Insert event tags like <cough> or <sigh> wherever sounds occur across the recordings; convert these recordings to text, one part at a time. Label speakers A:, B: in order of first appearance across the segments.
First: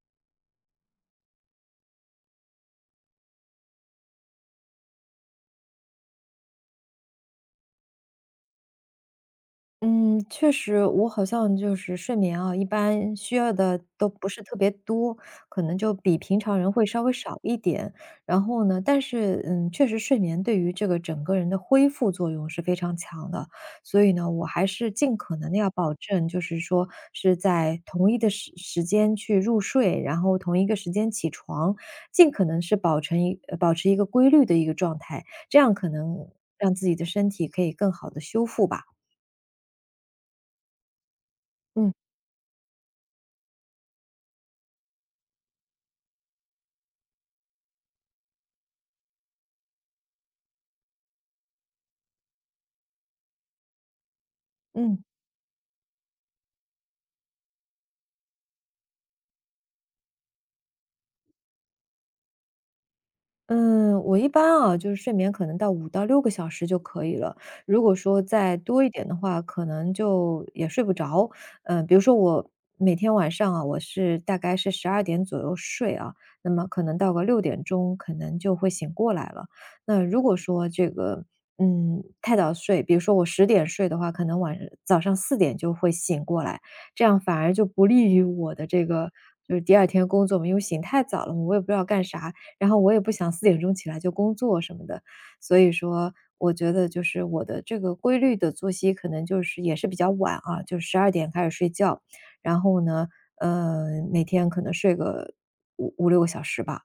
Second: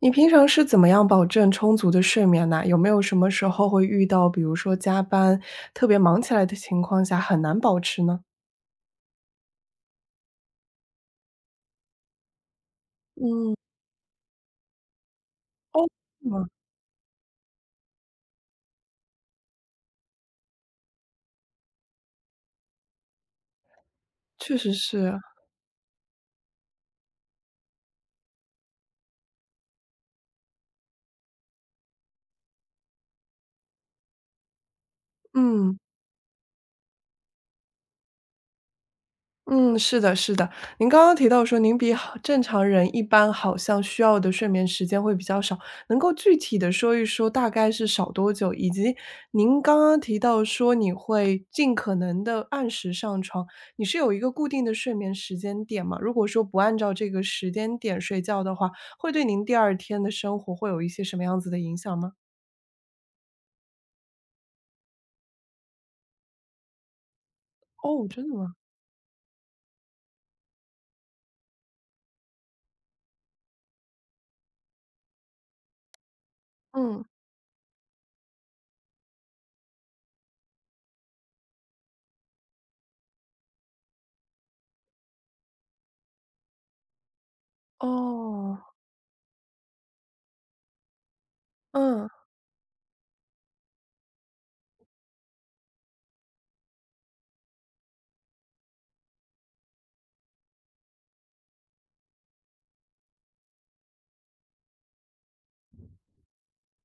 A: 你平常是怎么样保证充足的睡眠呢？有没有什么时候会遇到，比如说加班，特别忙起来的情况下，很难保持呢？
B: 嗯，确实，我好像就是睡眠啊，一般需要的都不是特别多，可能
A: 哦，
B: 就比
A: 是
B: 平
A: 吗？
B: 常人会稍微少一点。然后呢，但是确实睡眠对于这个整个人的恢复作用是非常强的，所以呢，我
A: 确
B: 还
A: 实
B: 是
A: 是
B: 尽
A: 啊。
B: 可能的要保证，就是说是在同一的时间去入睡，然后同一个时间起床，尽可能是保持一个规律的一个状态，这样
A: 嗯。
B: 可能让自己的身体可以更好的修复吧。
A: 嗯，是的，是的。您刚刚提到说，您
B: 嗯。
A: 比好正常人一般好像需要的睡眠时间会比较少，能够具体的说一说大概是少多久？以及您刚刚提到说你会尽可能的按时上床，你是有一个固定的睡
B: 嗯，
A: 眠时间点吗？如果说不按照这个时间点睡觉的话，会对您第二天的生活会有一些什么样子的影响吗？
B: 嗯，我一般啊，就是睡眠可能到5到6个小时就可以了。如果
A: 哦，
B: 说
A: 真的吗？
B: 再多一点的话，可能就也睡不着。嗯，比如说我每天晚上啊，我是大概是十二点左右睡啊，那么可能
A: 嗯，
B: 到个6点钟可能就会醒过来了。那如果说这个，太早睡，比如说我10点睡的话，可能晚早上四点就会醒过来，这样反而就不利于我
A: 哦，
B: 的这个就是第二天工作嘛，因为醒太早了，我也不知道干
A: 嗯。
B: 啥，然后我也不想4点钟起来就工作什么的。所以说我觉得就是我的这个规律的作息可能就是也是比较晚啊，就十二点开始睡觉，然后呢，呃，每天可能睡个五六个小时吧。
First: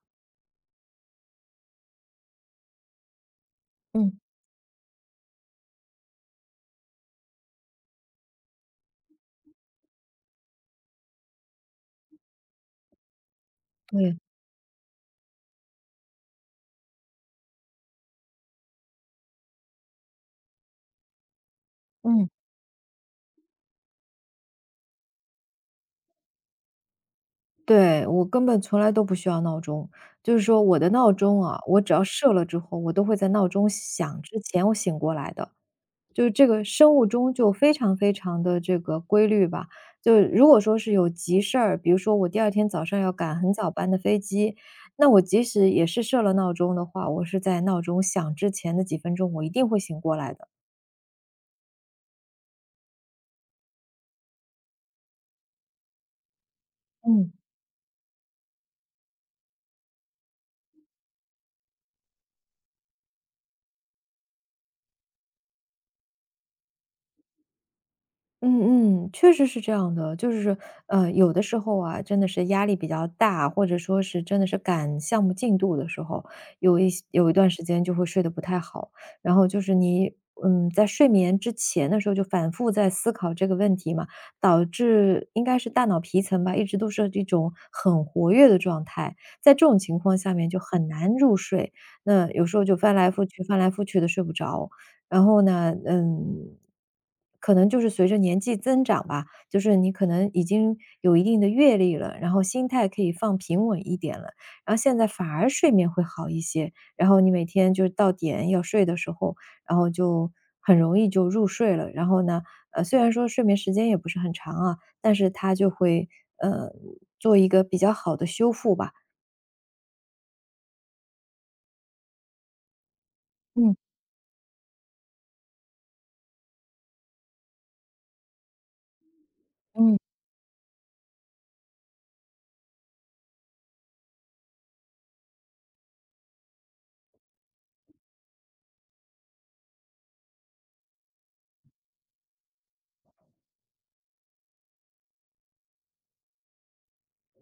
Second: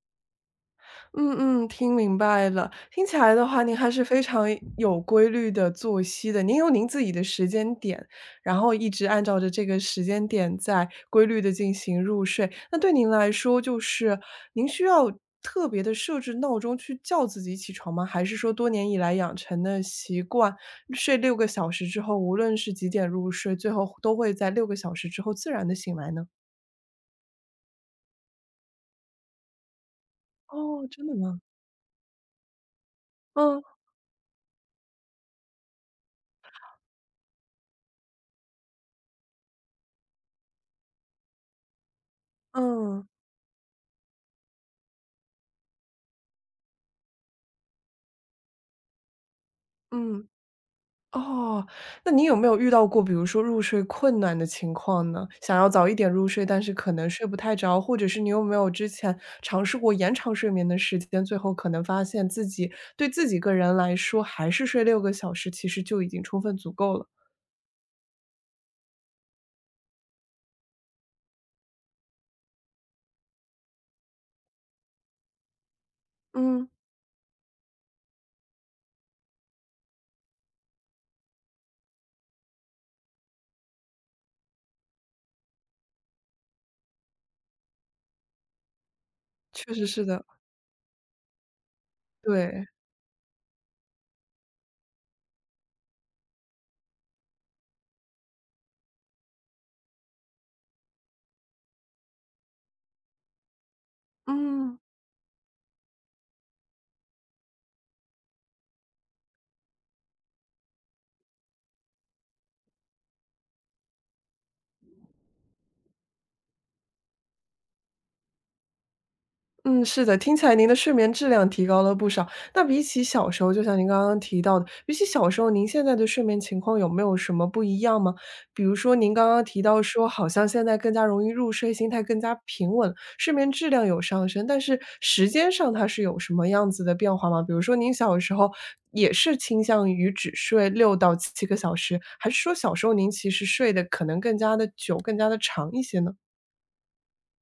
A: 嗯嗯，听明白了。听起来的话，您还是
B: 嗯，
A: 非常有规律的作息的。您有您自己的时间点，然后一直按照着这个时间点在规律的进行入睡。那对您来说，就
B: 对，
A: 是您需要特别的设置闹钟去叫自己起床吗？还是说多年以来养成的习惯，睡六个小时之后，
B: 嗯。
A: 无论是几点入睡，最后都会在六个小时之后自然的醒来呢？
B: 对，我根本从来都不需要闹钟。就是说我
A: 哦，
B: 的
A: 真
B: 闹
A: 的吗？
B: 钟啊，我只要设了之后，我都会在闹钟
A: 嗯
B: 响之前我醒过来的。就是这个生物钟就非常非常的这个规律吧。就如果说是有急事儿，比如说我第二天早上
A: 嗯
B: 要赶很早班的飞机，那我即使也是设了闹钟的话，我是在闹钟响之前的几分钟，我一定会醒过
A: 嗯。
B: 来的。
A: 哦，那你有没有遇到过，比如说入睡困难的情况呢？想要早一点入睡，但是可能睡
B: 嗯。
A: 不太着，或者是你有没有之前尝试过延长睡眠的时间，最后可能发现自己对自己个人来说，还是睡六个小时，其实就已经充分足够了。
B: 嗯嗯，确实是这样的，就是，有的时候啊，真的是压力比较大，或者说是真的是赶项目进度的时候，
A: 嗯，
B: 有一段时间就会睡得不太好，然后就是你，在睡眠之前的时候就反复在思考这个问题嘛，导致应该是大脑皮层吧，一直都是这种很活跃的状态，在这
A: 确
B: 种
A: 实
B: 情
A: 是
B: 况
A: 的，
B: 下面就很难入睡，那有时候
A: 对，
B: 就翻来覆去、翻来覆去的睡不着，然后呢，嗯，可能就是随着年纪增长吧，就是你可能已经有一定的阅历了，然后心态可以放平稳一点了，然后
A: 嗯。
B: 现在反而睡眠会好一些，然后你每天就是到点要睡的时候，然后就很容易就入睡了。然后呢，虽然说睡眠时间也不是很长啊，但是它就会呃做一个比较好的修复吧。
A: 嗯，是的，听起来您的睡眠质量提高了不少。那比起小时候，就
B: 嗯
A: 像您刚刚提到的，比起小时候，您现在的睡眠情况有没有什么不一样吗？比如说您刚刚提到
B: 嗯。
A: 说，好像现在更加容易入睡，心态更加平稳，睡眠质量有上升，但是时间上它是有什么样子的变化吗？比如说您小时候也是倾向于只睡6到7个小时，还是说小时候您其实睡得可能更加的久，更加的长一些呢？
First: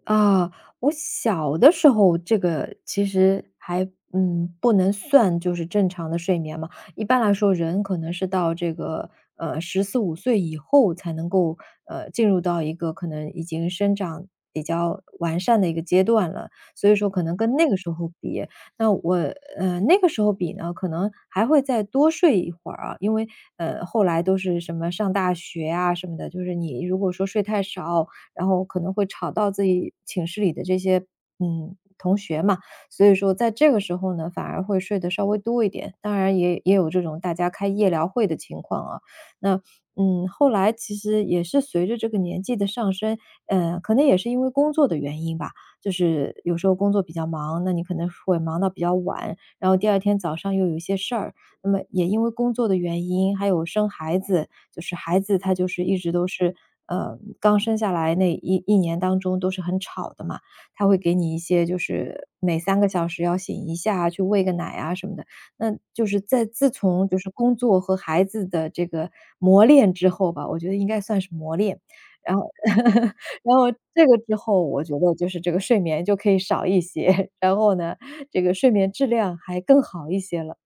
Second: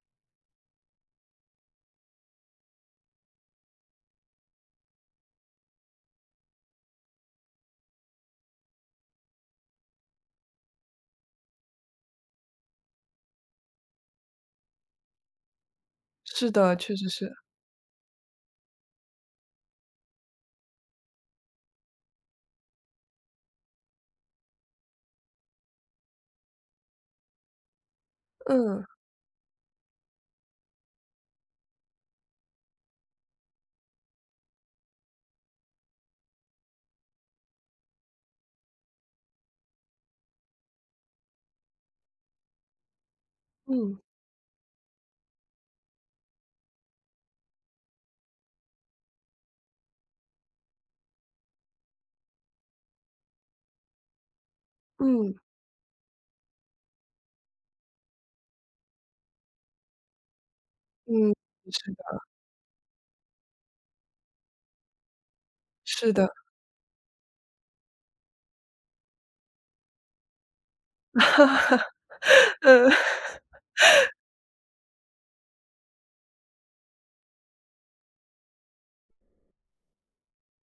B: 啊，我小的时候这个其实还，不能算就是正常的睡眠嘛。一般来说，人可能是到这个，14、15岁以后才能够，进入到一个可能已经生长比较完善的一个阶段了。
A: 是的，
B: 所以
A: 确
B: 说
A: 实
B: 可
A: 是，
B: 能跟那个时候比，那我，那个时候比呢，可能还会再多睡一会儿啊。因为，后来都是什么上大学啊什么的，就是你如果说睡太少，然后可
A: 嗯
B: 能会吵到自己寝室里的这些同学嘛。所以说在这个时候呢，反而会睡得稍微多一点。当然也有这种大家开夜聊会的情况啊。那嗯，后来其实也是随着这个年纪的上升，可
A: 嗯
B: 能也是因为工作的原因吧，就是有时候工作比较忙，那你可能会忙到比较晚，然后第二天早上又有一些事儿，那么也因为工作的原因，还有生孩子，就是孩
A: 嗯。
B: 子他就是一直都是，刚生下来那一年当中都是很吵的嘛，他会给
A: 嗯，
B: 你一些就
A: 是的，
B: 是每3个小时要醒一下，去喂个奶啊什么的。那就
A: 是
B: 是
A: 的，
B: 在自从就是工作和孩子的这个磨练之后吧，我觉得应该算是磨练，然后
A: 呃，
B: <laughs>
A: <laughs>
B: 然后这个之后，我觉得就是这个睡眠就可以少一些，<laughs> 然后呢，这个睡眠质量还更好一些了，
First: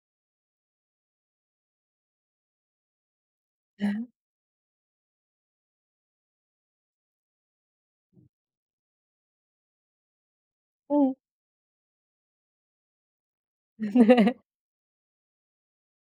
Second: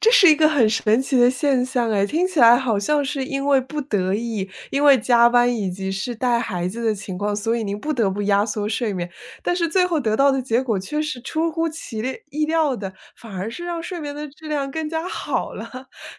A: 这是一个很神奇的现象哎，听起来好像是因为不得已，因为加班以及是带孩子的情况，所以您不得不压缩睡眠，但是最后得到的结果却
B: 嗯。
A: 是出乎其列意料的，反而是让睡眠的质量更加好了。<laughs>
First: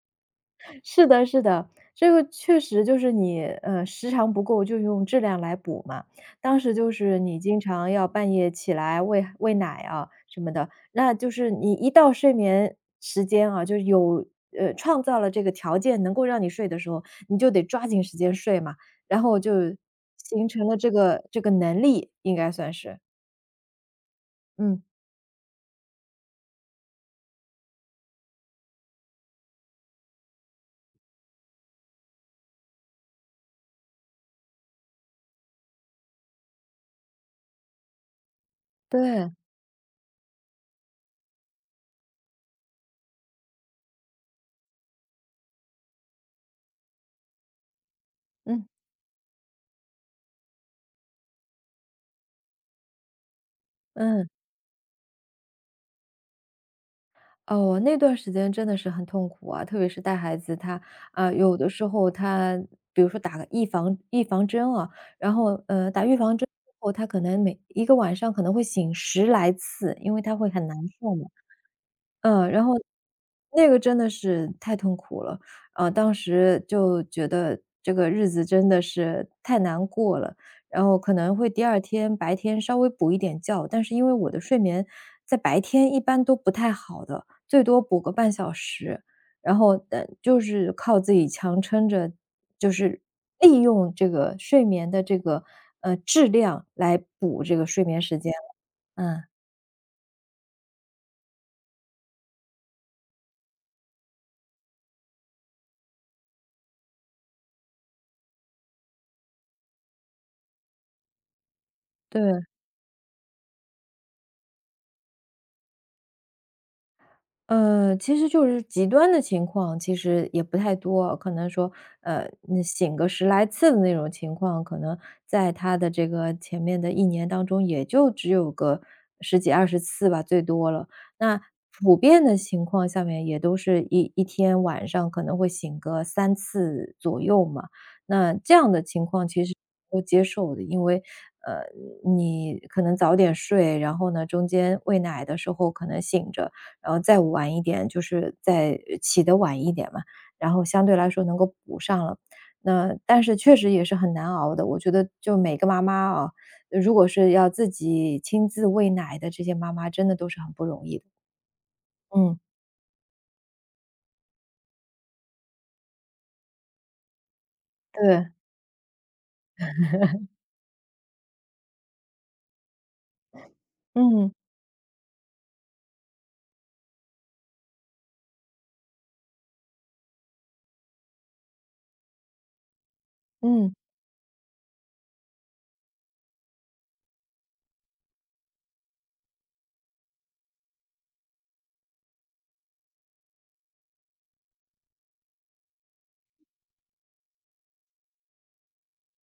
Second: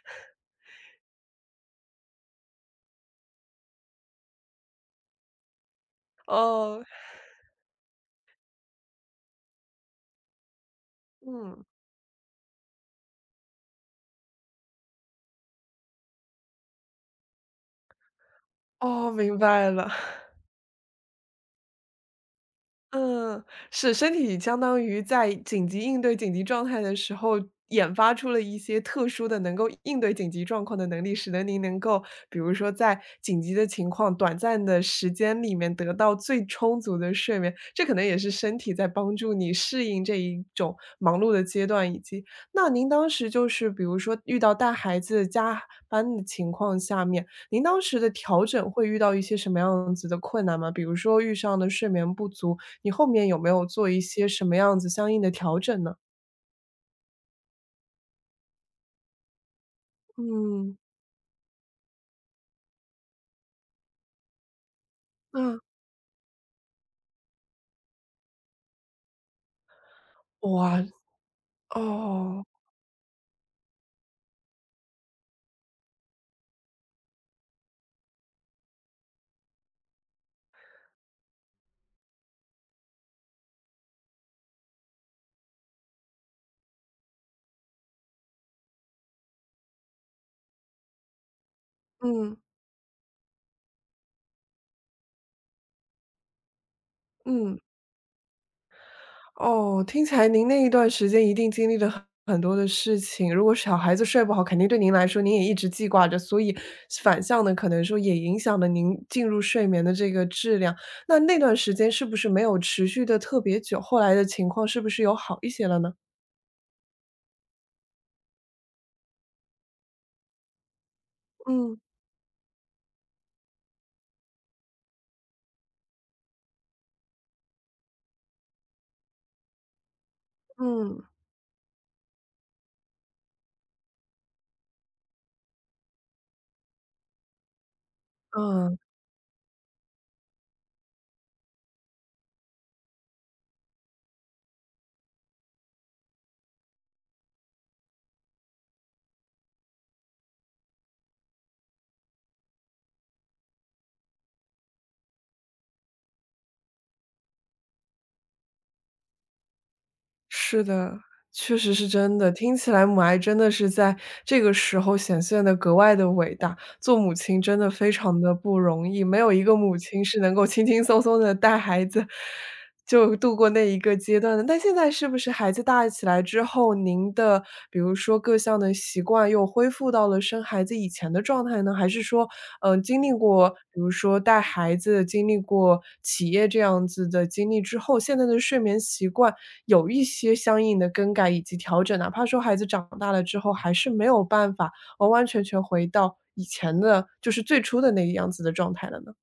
B: 是的，是的，这个确实就是你，时长不够就用质量来补嘛。当时
A: 哦，
B: 就是你经常要半夜起来喂奶啊什么的，那就是
A: 嗯，
B: 你一到睡眠时间啊，就有创造了这个条件能够让你睡的时候，你就得抓紧时间睡嘛，
A: 哦，
B: 然
A: 明
B: 后就
A: 白了。
B: 形成了这个能力，应该算是。
A: 嗯，是，身体相
B: 嗯，
A: 当于在紧急应对紧急状态的时候，研发出了一些特殊的能够应对紧急状况的能力，使得您能够比如说在紧急的情况、短暂的时间里面得到最充足的睡眠，这可能也是身体在帮
B: 对，
A: 助你适应这一种忙碌的阶段，以及那您当时就是比如说遇到带孩子加班的情况下面，您当时的调
B: 嗯，
A: 整会遇到一些什么样子的困难吗？比如说遇上的睡眠不足。你后面有没有做一些
B: 嗯。
A: 什么样子相应的调整呢？
B: 哦，那段时间真的是很痛苦啊，特别是带孩子，
A: 嗯，
B: 他啊、有的时候他比如说打个预防针啊，然
A: 嗯。
B: 后打预防针之后，他可能每一个晚上可能会醒十来次，因为他会很难
A: 哇，
B: 受嘛。
A: 哦，
B: 嗯，然后那个真的是太痛苦了，当时就觉得这个日子真的是太难过了，然后可能会第二天白天稍微补一点觉，但是因为我的睡眠在白天一般都不太好的，最多补个半小时，然后，就是靠自己强撑着，
A: 嗯。
B: 就是利用这个睡眠的这个，质量来补这
A: 嗯，
B: 个睡眠时间嗯，
A: 哦，听起来您那一段时间一定经历了很很多的事情，如果小孩子睡不好，肯定对您来说您也一直记挂着，所以反向的可能说也影响了您进入睡眠的这个质量。那那段时间是不是没
B: 对。
A: 有持续的特别久，后来的情况是不是有好一些了呢？
B: 其实就是极端的情况，其实也不太多，可能说，
A: 嗯，
B: 你醒个十来次的那种情况，可能在他的这个前面的一年当中，也就只有个10几20次吧，最多了。
A: 嗯。
B: 那普遍的情况下面也都是一天晚上可能会醒个3次左右嘛，那这样
A: 嗯。
B: 的情况其实都接受的，因为，呃，你可能早点睡，然后呢，中间喂奶的时候可能醒着，然后再晚一点，就是再起得晚一点嘛，然后相对来说能够补上了。那但是确实也是很难熬的，我觉得就每个妈妈啊，如果是要自己亲自喂奶的这些妈妈，真的都是很不
A: 是
B: 容
A: 的，
B: 易的。
A: 确实是真的。
B: 嗯，
A: 听起来母爱真的是在这个时候显现的格外的伟大，做母亲真的非常
B: 对，
A: 的不容易，没有一个母亲是能够轻轻松松的带孩子就度过那一个阶
B: 嗯。
A: 段的。但现在是不是孩子大起来之后，您的比如说各项的习惯又恢复到了生孩子以前的状态呢？还是说，嗯、经历过
B: 嗯嗯。
A: 比如说带孩子、经历过企业这样子的经历之后，现在的睡眠习惯有一些相应的更改以及调整，哪怕说孩子长大了之后，还是没有办法完完全全回到以前的，就是最初的那个样子的状态了呢？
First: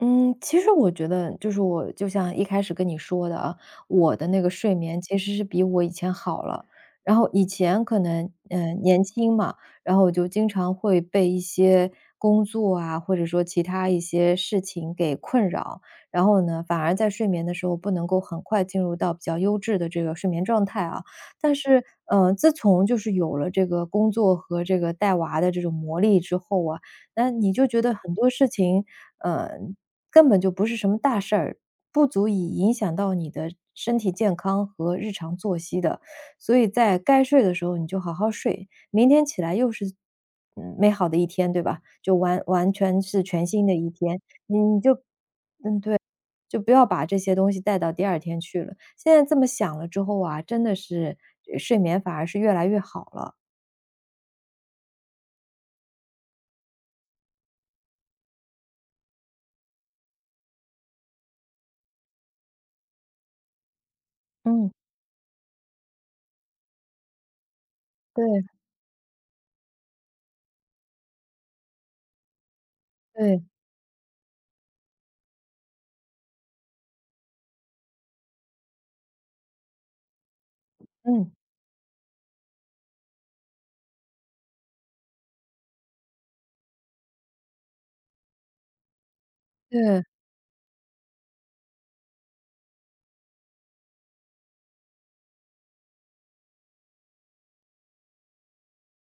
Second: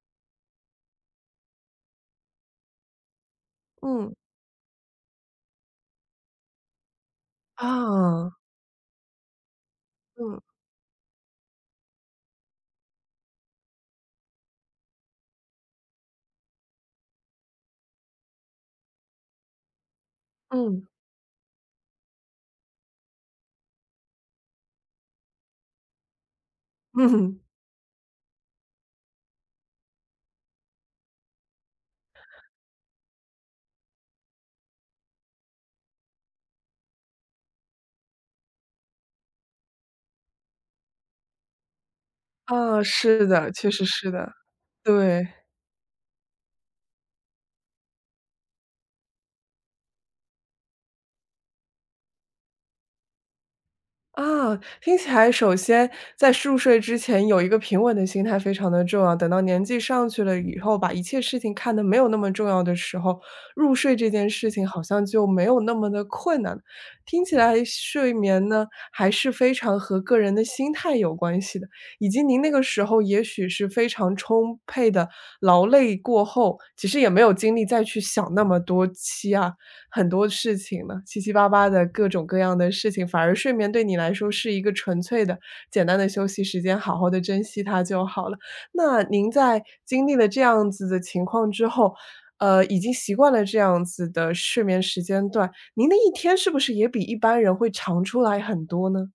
B: 嗯，其实我觉得就是我就像一开始跟你说的啊，
A: 嗯。
B: 我的那个睡眠其实是比我以前好了。然后以前可能，
A: 啊，
B: 年轻嘛，然后我就
A: 嗯
B: 经常会被一些工作啊，或者说其他一些事情给困扰，然后呢，反而在睡眠的时候不能够很快进入到比较优质的这个睡眠状态
A: 嗯
B: 啊。但是，自从就是有了这个工作和这个带娃的这种磨砺之后啊，
A: <laughs>
B: 那
A: 嗯。
B: 你就觉得很多事情，嗯。根本就不是什么大事儿，不足以影响到你的身体健康和日常作息的。所以在该睡的时候你就好好睡，明天起来又是嗯，美好的一天，对吧？就完完
A: 啊，
B: 全是
A: 是
B: 全
A: 的，
B: 新
A: 确
B: 的
A: 实
B: 一
A: 是
B: 天，
A: 的，
B: 你就
A: 对。
B: 不要把这些东西带到第二天去了。现在这么想了之后啊，真的是，睡眠反而是越来越好了。
A: 啊，听起来首先在入睡之前有一个平稳的心态非常的重要，等到年纪上去了以后，把一切事情看得没有那么重要的时候，入睡这件事情
B: 嗯，
A: 好像就没有那么的困难了。听起来睡
B: 对，
A: 眠呢，还是非常和个人的心态有关系的，以及您那个时候也
B: 对，
A: 许是非常充沛的劳累过后，其实也没有精力再去想那么多期啊。很多事情呢，七
B: 嗯，
A: 七八八的各种各样的事情，反而睡眠对你来说是一个纯粹的、简单的休息时间，好好的珍惜它就好了。那您在
B: 对。
A: 经历了这样子的情况之后，已经习惯了这样子的睡眠时间段，您的一天是不是也比一般人会长出来很多呢？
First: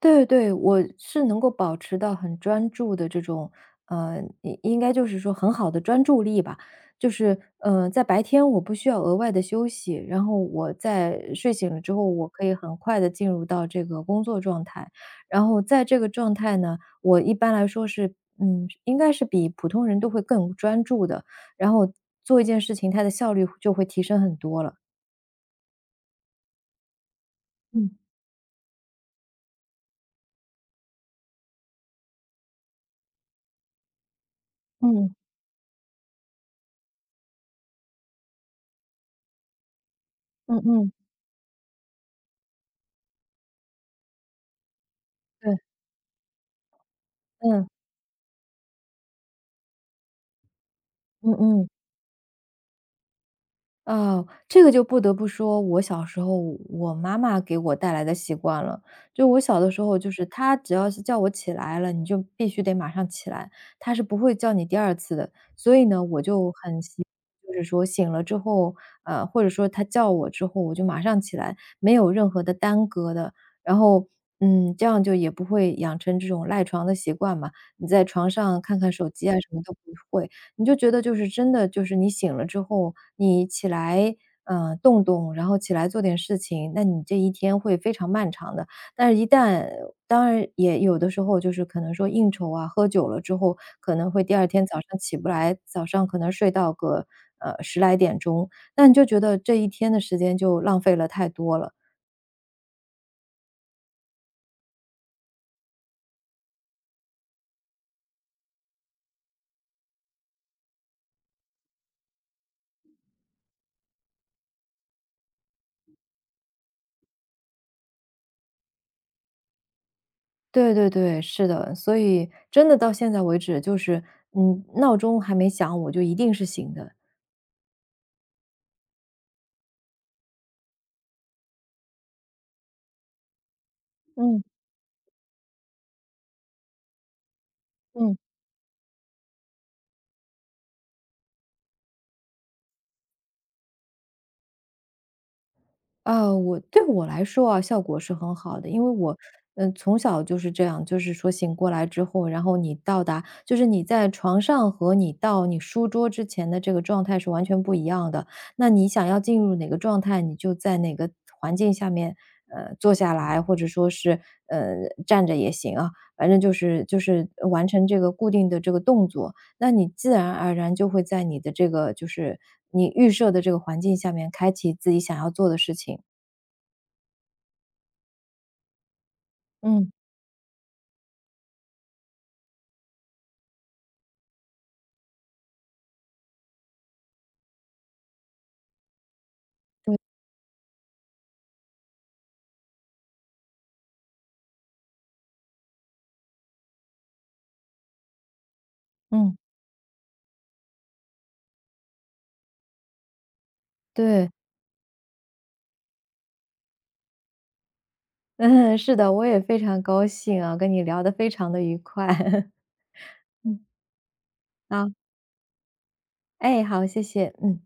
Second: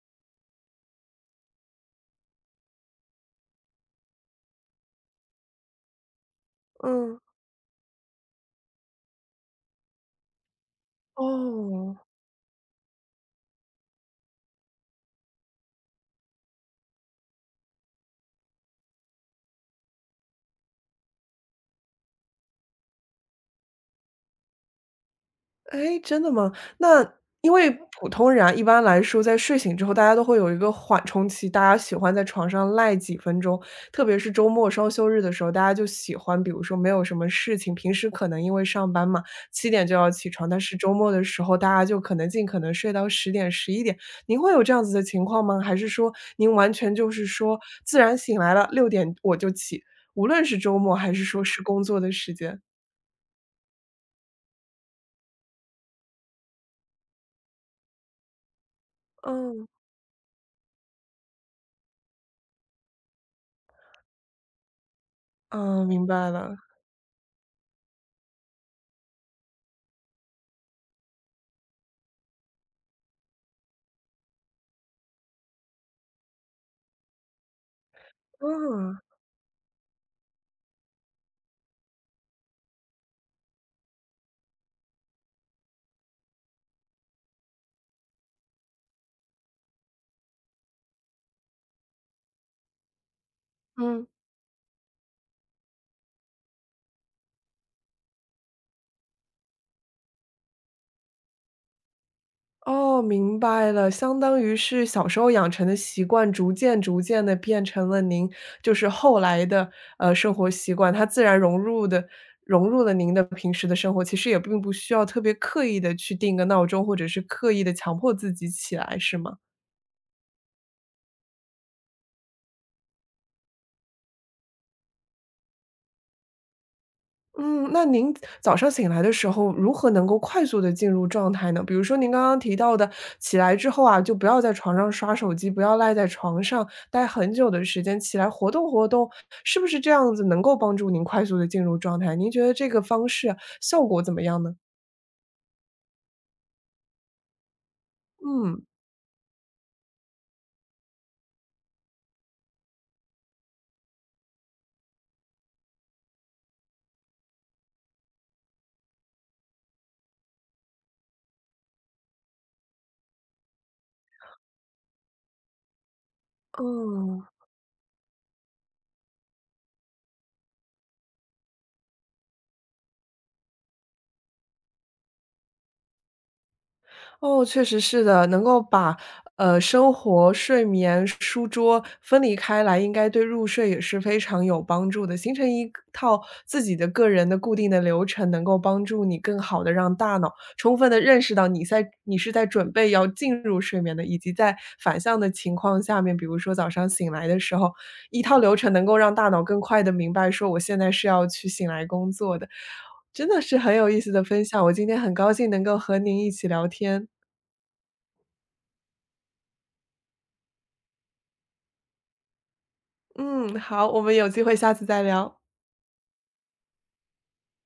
B: 对对，我是能够保持到很专注的这种，应该就是说很好的专注力吧。就
A: 嗯。
B: 是，在白天我不需要额外的休息，然后我在睡醒了之
A: 哦。
B: 后，我可以很快的进入到这个工作状态。然后在这个状态呢，我一般来说是，应该是比普通人都会更专注的，然后做一件事情，它的效率就会提升很多了。
A: 哎，真的吗？那因为
B: 嗯。
A: 普通人啊，一般来说在睡醒之后，大家都会有一个缓冲期，大家喜欢在床上赖几分钟，特别是周末双休
B: 嗯，
A: 日的时候，大家就喜欢，比如说没有什么事情，平时可能因为上班嘛，7点就要起床，
B: 嗯
A: 但是
B: 嗯，
A: 周末的时候，大家就可能尽可能睡到10点、11点。您会有这样子的情况
B: 对，
A: 吗？还是说您完全就是说
B: 嗯，
A: 自然醒来了，6点我就起，无论是周末还是
B: 嗯
A: 说是
B: 嗯。
A: 工作的时间？
B: 哦，这个就不得不说，我小时候我妈妈给我带来的习惯了。就我小
A: 嗯
B: 的时候，就是她只要是叫我起来了，你就必须得马上起来，她是不会叫你第二次的。所以
A: 嗯，
B: 呢，
A: 明
B: 我
A: 白
B: 就
A: 了，
B: 很就是说醒了之后，或者说她叫我之后，我就马上起来，没有任何的耽搁的。然后，这样就也不会养成这种赖床的习惯嘛，你在床上看看
A: 嗯。
B: 手机啊，什么都不会。你就觉得就是真的就是你醒了之后，你起来，动动，然后起来做点事情，那你这一天会非常漫长的。但是一旦当然也有的时候就是可能说应酬啊，喝酒了之后，可
A: 嗯，
B: 能会第二天早上起不来，早上可能睡到个，10来点钟，那你就觉得这一天的时间就浪费了太多了。
A: 哦，明白了，相当于是小时候养成的习惯，逐渐逐渐的变成了您就是后来的，生活习惯，它自然融入的融入了您的平时的生活，其实也并不需要特别刻意的去定个闹钟，或者是刻意的强迫自己起来，是吗？
B: 对对对，是的，所以真的到现在为止，就是，闹钟还没响，我就一定是醒的。
A: 嗯，那您早上醒来的时候，如何能够快速的进入状态呢？比如说您刚刚提到的，起来之后啊，就不要
B: 嗯，
A: 在床上刷手机，不要赖在床上待很久的时间，
B: 嗯。
A: 起来活动活动，是不是这样子能够帮助您快速的进入状态？您觉得这个方式啊效果怎么样呢？
B: 啊，我对我来说啊，效果是很好
A: 嗯，
B: 的，因为我，从小就是这样，就是说醒过来之后，然后你到达，就是你在床上和你到你书桌之前的这个状态是完全不一样的。那你想要进入哪个状态，你就在哪个环境下面，坐下来，或者说是呃站着也行啊，反正就是
A: 嗯。
B: 完成这个固定的这个动作。那你自然而然就会在你的这个你预设的这个环境下面，开启自己想要做的事情。
A: 哦，确实是的，能够把
B: 嗯
A: 生活、睡眠、书桌分离开来，应该对入睡也是非常有帮助的。形成一个套自己的个人的固定的流程，能够帮助你更好的让大脑充分的认识到你在你是在准备要进入睡眠的，以及在反向的情况下面，比如说早上醒来的时候，一套流程能够让大
B: 嗯。
A: 脑更快的明白说我现在是要去醒来工作的，真的是很有意思的
B: 对，
A: 分享。我今天很高兴能够和您一起聊天。
B: <laughs> 嗯，是的，我也非常高兴啊，跟你聊得非常的愉快。<laughs>
A: 嗯，
B: 嗯。
A: 好，我们有机会下次
B: 好，
A: 再聊。
B: 哎，好，谢谢，嗯。